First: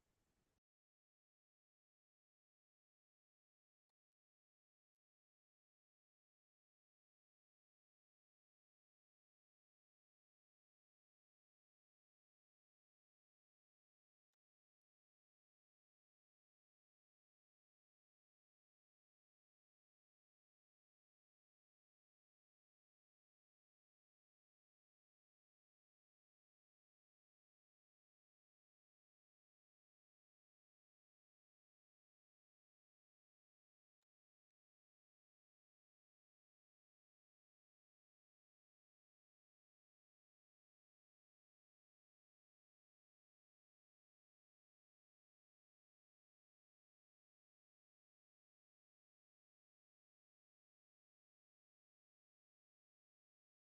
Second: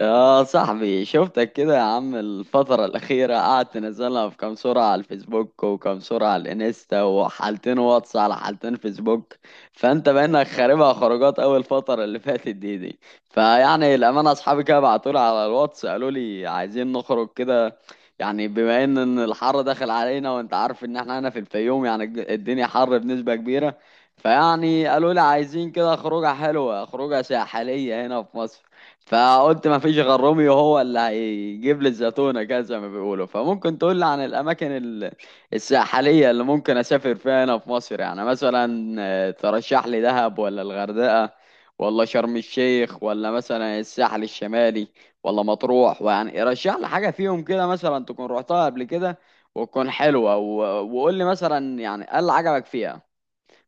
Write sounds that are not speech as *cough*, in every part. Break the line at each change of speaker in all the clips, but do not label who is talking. يا صاحبي شفتك كده يا عم الفترة الأخيرة قعدت تنزلها في كام صورة على الفيسبوك وكام صورة على الإنستا وحالتين واتس على حالتين فيسبوك. فأنت بقينك خاربها خروجات أول الفترة اللي فاتت دي. فيعني الأمانة أصحابي كده بعتولي على الواتس قالوا لي عايزين نخرج كده. يعني بما إن الحر داخل علينا، وأنت عارف إن إحنا هنا في الفيوم، يعني الدنيا حر بنسبة كبيرة. فيعني قالوا لي عايزين كده خروجة حلوة، خروجة ساحلية هنا في مصر. فقلت ما فيش غير روميو هو اللي هيجيب لي الزيتونة كده زي ما بيقولوا. فممكن تقول لي عن الأماكن الساحلية اللي ممكن أسافر فيها هنا في مصر، يعني مثلا ترشح لي دهب، ولا الغردقة، ولا شرم الشيخ، ولا مثلا الساحل الشمالي، ولا مطروح؟ ويعني رشح لي حاجة فيهم كده مثلا تكون رحتها قبل كده وتكون حلوة، وقول لي مثلا يعني إيه اللي عجبك فيها،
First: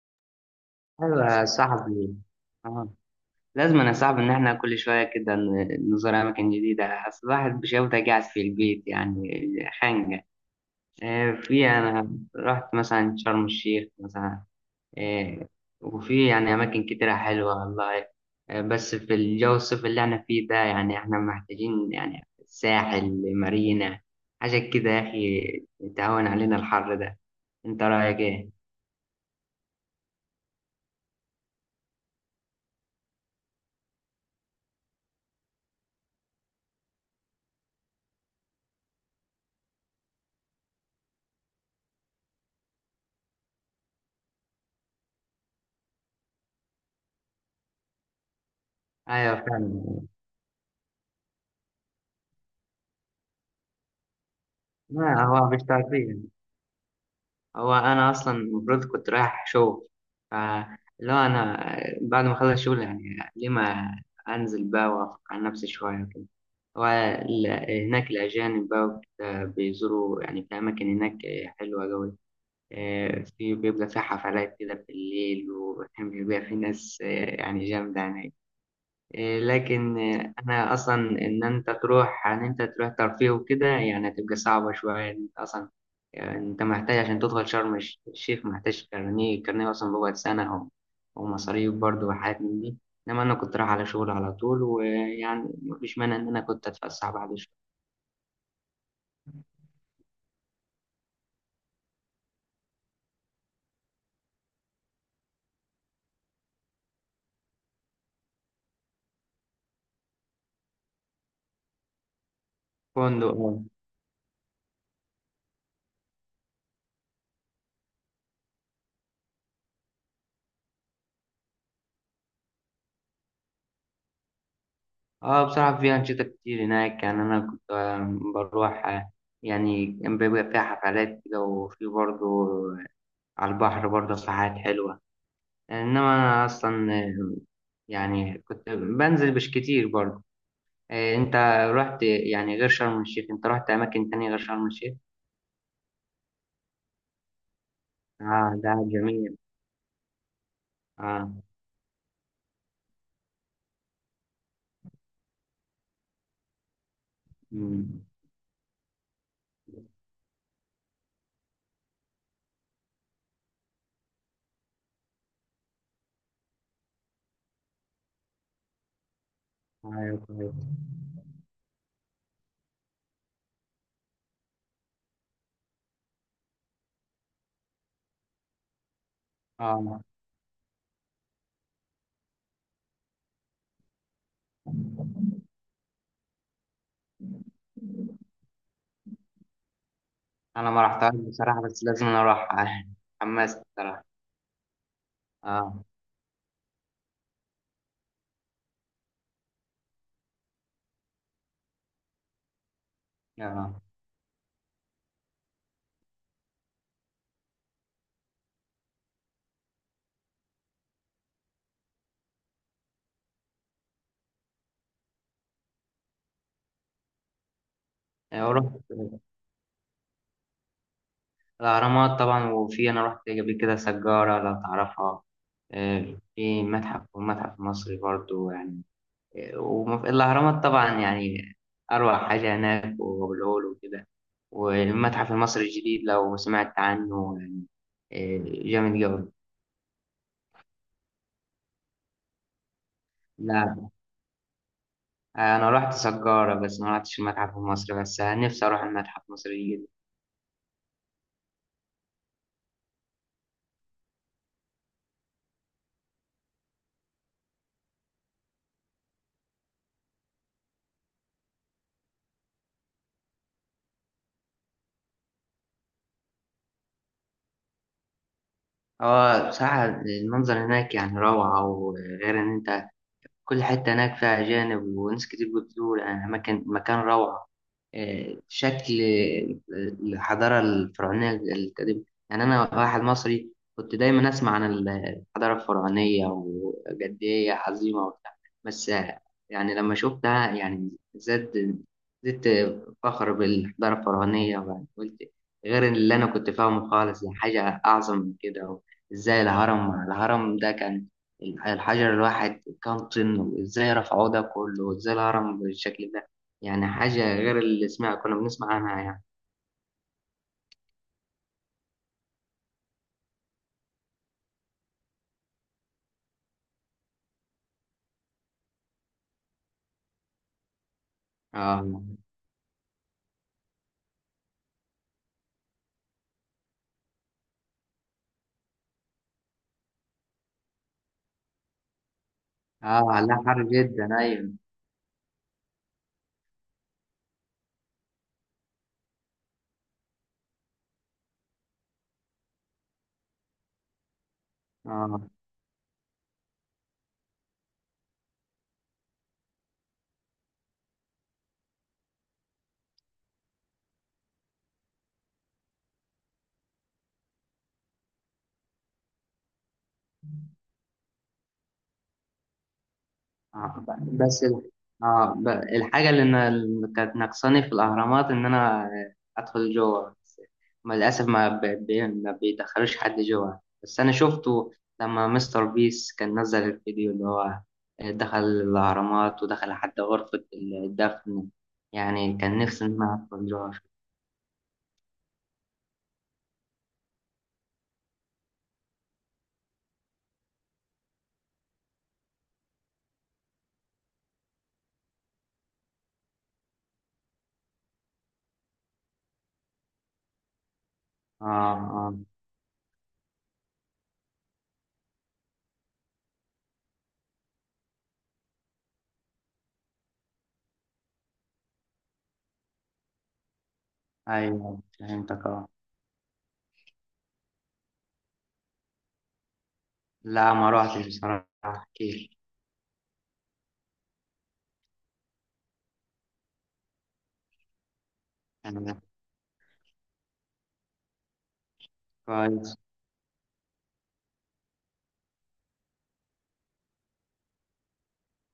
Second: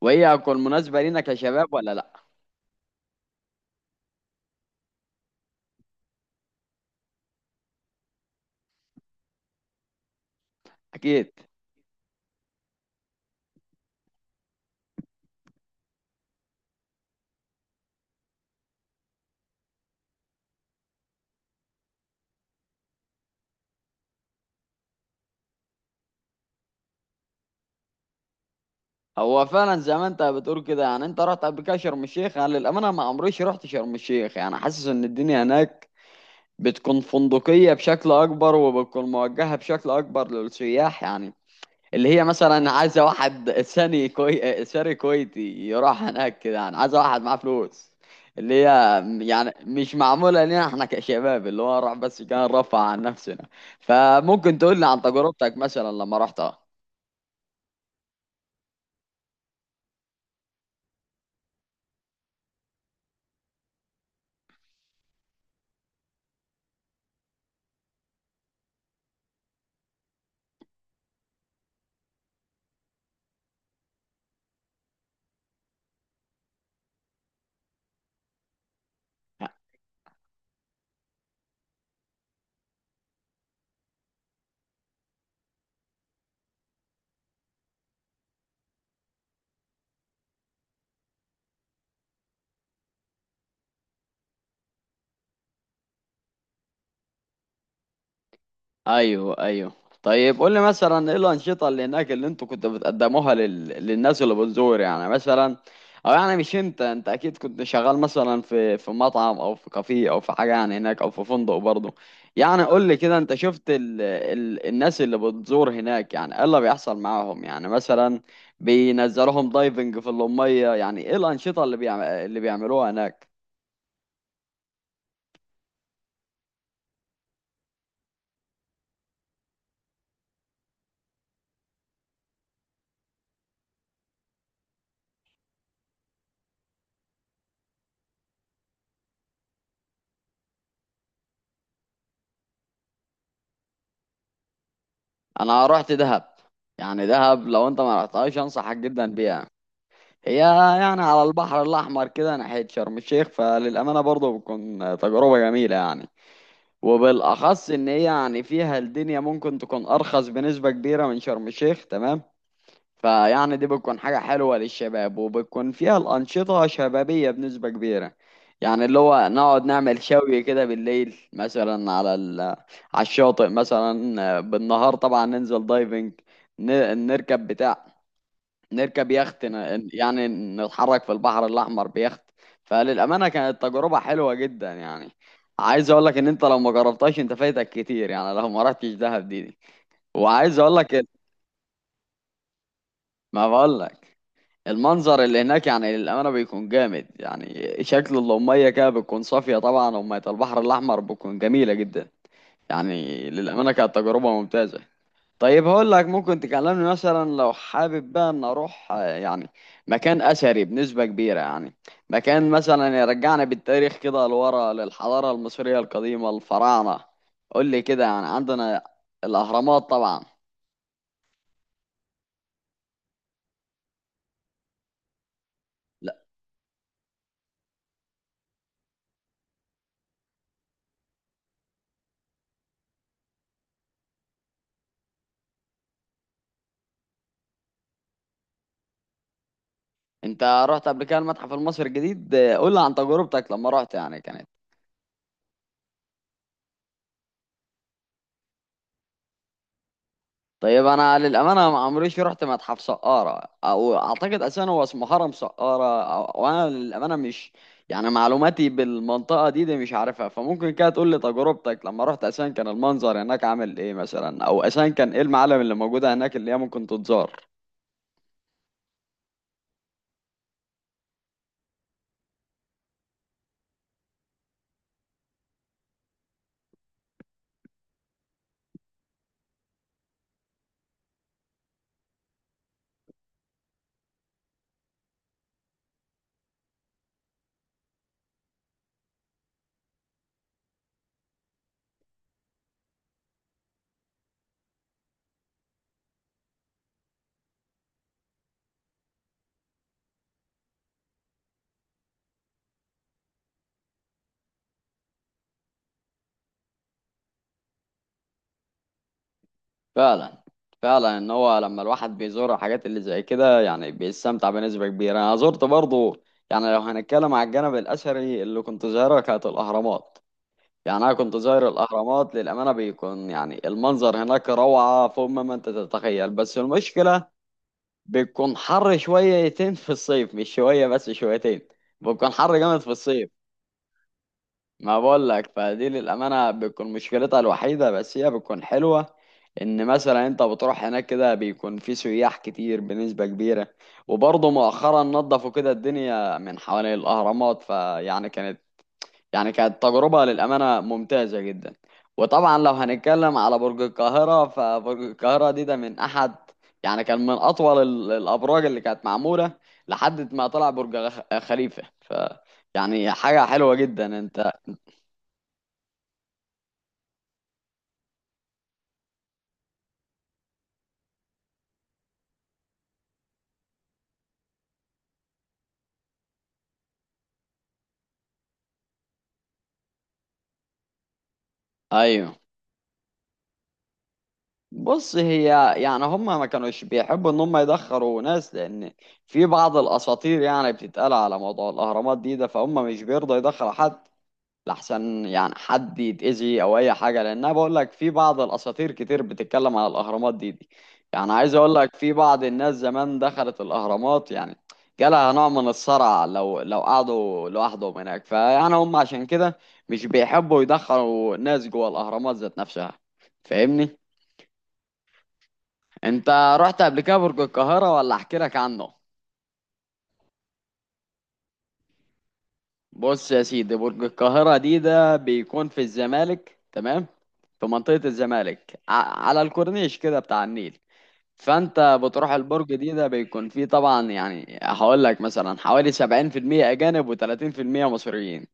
وهي هتكون مناسبة لينا
ايوه يا
كشباب ولا لأ.
صاحبي، اه، لازم يا صاحبي ان احنا كل شويه كده نزور اماكن جديده. اصل الواحد بشوفته قاعد في البيت، يعني خانقه.
أكيد.
آه، في انا رحت مثلا شرم الشيخ. مثلا آه، وفي يعني اماكن كتيره حلوه والله. بس في الجو الصيف اللي احنا فيه ده يعني احنا محتاجين يعني ساحل مارينا، حاجه كده يا اخي تهون علينا الحر ده. انت رايك ايه؟
هو فعلا زي ما انت بتقول كده، يعني انت رحت قبل كده شرم الشيخ. يعني للامانه ما عمريش رحت شرم الشيخ، يعني حاسس ان الدنيا هناك بتكون فندقيه بشكل اكبر، وبتكون موجهه بشكل اكبر للسياح، يعني اللي هي مثلا عايزه واحد ثاني ساري كويتي يروح هناك كده. يعني عايزه واحد معاه فلوس، اللي هي
ايوه
يعني
فعلا.
مش معموله لنا احنا كشباب، اللي هو راح بس كان رفع عن نفسنا. فممكن تقول لي عن
ما هو
تجربتك
مش
مثلا
تعطيه.
لما رحتها.
هو انا اصلا المفروض كنت رايح شغل، فاللي هو انا بعد ما اخلص شغل يعني ليه ما انزل بقى وافك عن نفسي شويه كده. هناك الاجانب بقى وكده بيزوروا يعني في اماكن هناك حلوه قوي. في بيبقى في حفلات كده بالليل، وبيبقى في ناس يعني جامده هناك. إيه، لكن إيه، انا اصلا ان انت تروح ترفيه وكده يعني هتبقى صعبه شويه انت اصلا. يعني انت محتاج عشان تدخل شرم الشيخ، محتاج كارنيه. الكارنيه اصلا بيقعد سنه، و- ومصاريف برضه وحاجات من دي. انما انا كنت رايح على شغل على طول، ويعني مفيش مانع ان انا كنت اتفسح بعد شويه.
ايوه ايوه. طيب قول لي مثلا ايه الانشطه اللي هناك اللي انتوا كنتوا بتقدموها للناس اللي بتزور، يعني مثلا، او يعني مش انت، انت اكيد كنت شغال مثلا في مطعم او في كافيه او في حاجه يعني هناك، او في فندق برضه. يعني قول لي كده، انت
فندق، اه.
شفت الناس اللي بتزور هناك يعني ايه اللي بيحصل معاهم يعني مثلا بينزلوهم دايفنج في الميه، يعني ايه الانشطه اللي بيعملوها هناك.
بصراحه في انشطه كتير هناك. يعني انا كنت بروح. يعني كان بيبقى فيها حفلات كده، وفي برضه على البحر برضه ساعات حلوه. انما انا اصلا يعني كنت بنزل مش كتير برضه. انت رحت يعني غير شرم الشيخ؟ انت رحت اماكن تانية غير شرم الشيخ؟
انا رحت دهب. يعني دهب لو انت ما رحتهاش
اه، ده
انصحك جدا
جميل.
بيها. هي يعني على
اه.
البحر الأحمر كده ناحية شرم الشيخ، فللأمانة برضه بتكون تجربة جميلة يعني. وبالأخص إن
مم.
هي يعني فيها الدنيا ممكن تكون أرخص بنسبة كبيرة من شرم الشيخ، تمام. فيعني دي بتكون حاجة حلوة للشباب، وبتكون فيها الأنشطة شبابية بنسبة كبيرة، يعني اللي هو نقعد نعمل
ايوه،
شوي
كويس.
كده بالليل مثلا على على الشاطئ، مثلا بالنهار طبعا ننزل دايفنج، نركب بتاع، نركب يخت،
اه.
يعني نتحرك في البحر الأحمر بيخت. فللأمانة كانت تجربة حلوة جدا يعني. عايز أقول لك إن أنت لو ما جربتهاش أنت فايتك كتير، يعني لو ما رحتش دهب دي. وعايز
انا
أقول
ما
لك
رحتهاش بصراحة، بس لازم أنا اروح. *laughs*
ما
حمست
بقول
بصراحة.
لك، المنظر اللي هناك
اه.
يعني للأمانة بيكون جامد، يعني شكل المية كده بتكون صافية طبعا، ومية البحر الأحمر بتكون جميلة جدا. يعني للأمانة
اه.
كانت تجربة ممتازة. طيب هقول لك، ممكن تكلمني مثلا لو حابب بقى ان اروح يعني مكان اثري بنسبة كبيرة، يعني مكان مثلا يرجعنا بالتاريخ كده لورا للحضارة المصرية القديمة الفراعنة. قول لي كده يعني
ورحت
عندنا الاهرامات طبعا.
الاهرامات طبعا. وفي انا رحت قبل كده سجارة لو تعرفها.
لا.
في متحف والمتحف المصري برضه يعني. وفي الأهرامات طبعا، يعني أروع حاجة هناك، وأبو الهول وكده والمتحف المصري الجديد لو سمعت عنه يعني. إيه، جامد جوي.
انت رحت قبل كده المتحف المصري الجديد؟ قول لي عن تجربتك لما
لا،
رحت يعني كانت.
أنا رحت سجارة بس، ما رحتش المتحف المصري، بس نفسي أروح المتحف المصري الجديد.
طيب انا للامانه ما عمريش رحت متحف سقاره، او اعتقد اساسا هو اسمه هرم سقاره وانا للامانه مش يعني معلوماتي بالمنطقه دي مش عارفها، فممكن كده تقول لي تجربتك لما رحت، اساسا كان المنظر هناك عامل ايه مثلا، او اساسا كان ايه المعالم اللي موجوده هناك اللي هي ممكن تتزار.
هو بصراحة المنظر هناك يعني روعة. وغير إن أنت كل حتة هناك فيها أجانب وناس كتير بتزور، يعني مكان روعة. آه، شكل آه، الحضارة الفرعونية القديمة. يعني أنا واحد مصري كنت دايما أسمع عن الحضارة الفرعونية وقد إيه هي عظيمة وبتاع، بس يعني لما شفتها يعني زاد زدت فخر بالحضارة الفرعونية، ويعني قلت غير اللي أنا كنت فاهمه خالص، يعني حاجة أعظم من كده. إزاي الهرم ده كان الحجر الواحد كام طن؟ وازاي رفعوه ده كله؟ وازاي الهرم بالشكل ده؟ يعني حاجة غير اللي كنا بنسمع عنها يعني.
فعلا. فعلا ان هو لما الواحد بيزور حاجات اللي زي كده يعني بيستمتع بنسبه كبيره. انا زرت برضه، يعني لو هنتكلم على الجانب الاثري اللي كنت زايره، كانت الاهرامات. يعني انا كنت زاير
اه،
الاهرامات، للامانه بيكون يعني المنظر هناك روعه فوق ما انت تتخيل، بس المشكله بيكون حر شويتين في الصيف، مش شويه بس شويتين، بيكون حر جامد في
اه.
الصيف.
لا، حر جدا، ايوه.
ما بقول لك، فدي للامانه بتكون مشكلتها الوحيده، بس هي بتكون حلوه ان مثلا انت بتروح هناك كده بيكون في سياح كتير بنسبه كبيره. وبرضه مؤخرا
اه.
نظفوا كده الدنيا من حوالين الاهرامات، فيعني كانت، يعني كانت تجربة للأمانة ممتازة جدا. وطبعا لو هنتكلم على برج القاهرة، فبرج القاهرة دي ده من أحد، يعني كان من أطول الأبراج اللي كانت معمولة لحد ما طلع برج خليفة. ف يعني حاجة حلوة
آه، ب-
جدا
بس
أنت.
ال- آه ب- الحاجة اللي كانت ناقصاني في الأهرامات إن أنا أدخل جوه بس. ما للأسف ما, ب... ب... ما بيدخلوش حد جوه بس. أنا شفته لما مستر بيس كان نزل الفيديو اللي هو دخل الأهرامات ودخل حتى غرفة الدفن.
أيوه.
يعني كان نفسي إن أنا أدخل جوه.
بص، هي يعني هم ما كانوش بيحبوا ان هم يدخروا ناس، لان في بعض الاساطير يعني بتتقال على موضوع الاهرامات دي ده، فهم مش بيرضوا يدخلوا حد لحسن يعني حد يتأذي او اي حاجه. لان انا بقول لك في بعض الاساطير كتير بتتكلم على الاهرامات دي. يعني
آه،
عايز اقول لك في
آه.
بعض الناس زمان دخلت الاهرامات، يعني جالها نوع من الصرع لو قعدوا لوحدهم هناك. فيعني هم عشان كده مش بيحبوا يدخلوا ناس جوه الاهرامات ذات نفسها. فاهمني؟
أيوه، فهمتك. آه.
انت رحت قبل كده برج القاهره، ولا احكي لك عنه؟
لا، ما روحتش بصراحة كتير.
بص يا سيدي، برج القاهرة دي ده بيكون في الزمالك، تمام، في منطقة الزمالك
أنا
على الكورنيش كده بتاع النيل. فانت بتروح البرج
كويس.
دي ده بيكون فيه طبعا، يعني هقول لك مثلا حوالي 70% أجانب و30% مصريين.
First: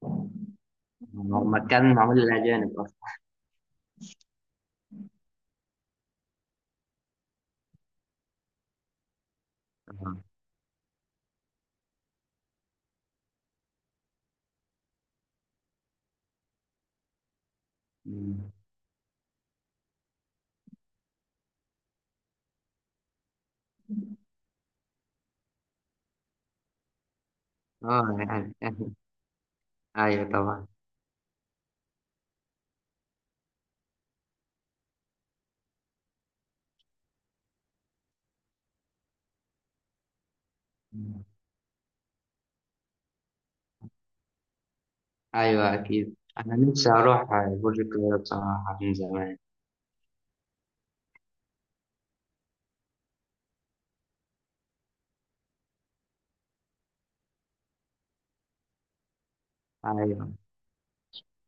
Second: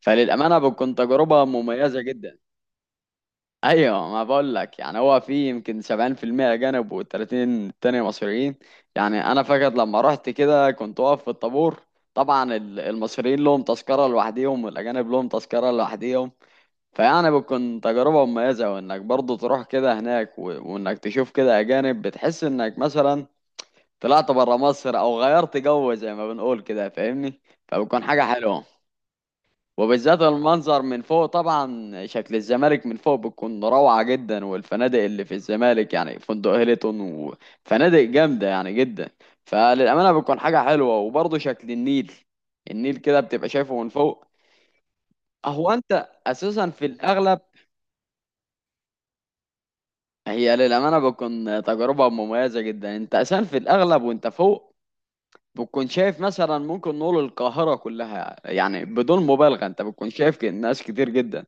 فللأمانة بتكون تجربة
هو مكان
مميزة
معمول
جدا.
للأجانب أصلا.
ايوه، ما بقول لك، يعني هو في يمكن 70% اجانب و30 التانية مصريين. يعني انا فاكر لما رحت كده كنت واقف في الطابور، طبعا المصريين لهم تذكرة لوحديهم، والاجانب لهم تذكرة لوحديهم. فيعني بتكون تجربة
آه.
مميزة، وانك برضو تروح كده هناك وانك تشوف كده اجانب، بتحس انك مثلا طلعت برا مصر او غيرت جو زي ما بنقول كده، فاهمني، فبتكون
اه
حاجة
يعني.
حلوة.
*laughs*
وبالذات
ايوه طبعا.
المنظر من فوق، طبعا شكل الزمالك من فوق بتكون روعة جدا، والفنادق اللي في الزمالك يعني فندق هيلتون وفنادق جامدة يعني جدا. فللأمانة بتكون حاجة حلوة. وبرضه شكل النيل، النيل كده بتبقى شايفه من فوق. هو
ايوه
انت
اكيد، انا
اساسا في
نفسي اروح
الاغلب،
برج القاهره بصراحه من زمان.
هي للأمانة بتكون تجربة مميزة جدا. انت اساسا في الاغلب وانت فوق بتكون شايف مثلا، ممكن نقول القاهرة كلها يعني بدون مبالغة، انت بتكون
ايوه،
شايف ناس كتير جدا.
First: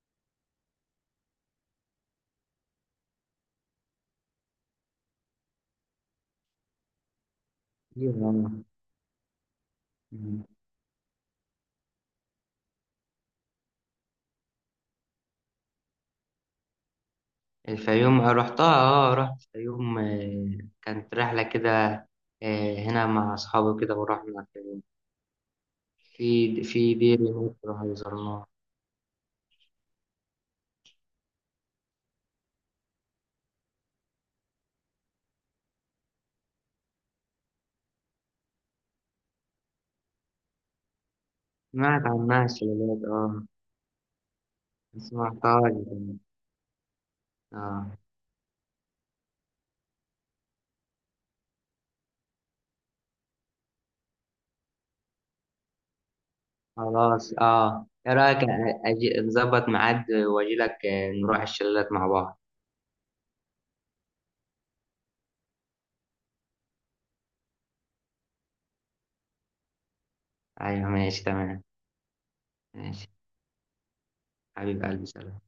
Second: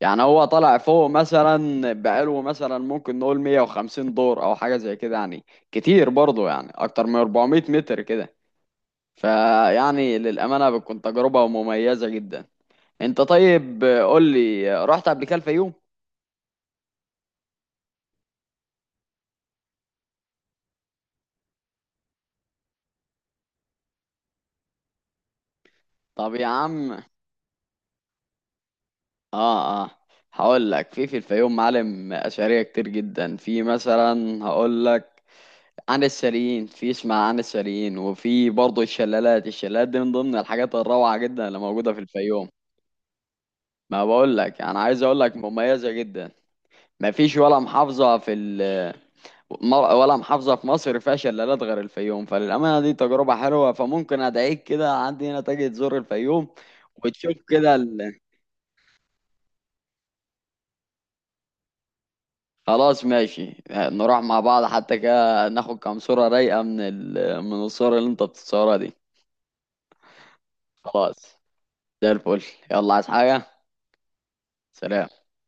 يعني هو طالع فوق مثلا بقاله مثلا ممكن نقول 150 دور او حاجه زي كده، يعني كتير برضه، يعني اكتر من 400 متر
ايوه.
كده. فيعني
مم.
للامانه بتكون تجربه مميزه جدا. انت طيب قول لي، رحت قبل كده الفيوم؟
الفيوم رحتها. اه، رحت الفيوم. كانت رحله كده هنا مع اصحابي كده، ورحنا الفيوم.
طب يا
في
عم،
دير هناك رحنا زرناها.
اه اه، هقول لك في الفيوم معالم اثريه كتير جدا، في مثلا هقول لك عن السريين، في اسمها عن السريين، وفي برضه الشلالات، الشلالات دي من ضمن الحاجات الروعه جدا اللي موجوده في
سمعت عنها
الفيوم.
الشلالات، اه.
ما بقول لك، انا
ما
عايز اقول لك
سمعتهاش.
مميزه جدا. ما فيش ولا
اه،
محافظه في ال ولا محافظه في مصر فيها شلالات غير الفيوم، فللامانه دي تجربه حلوه. فممكن ادعيك كده عندي هنا تجي تزور الفيوم وتشوف
خلاص.
كده
اه، ايه رايك اجي نظبط ميعاد واجي لك نروح الشلالات مع بعض.
خلاص ماشي، نروح مع بعض، حتى كده ناخد كام صوره رايقه من من الصور اللي انت بتصورها دي.
ايوه، ماشي،
خلاص.
تمام.
زي الفل. يلا، عايز
ماشي.
حاجه؟
حبيب قلبي،
سلام.
سلام.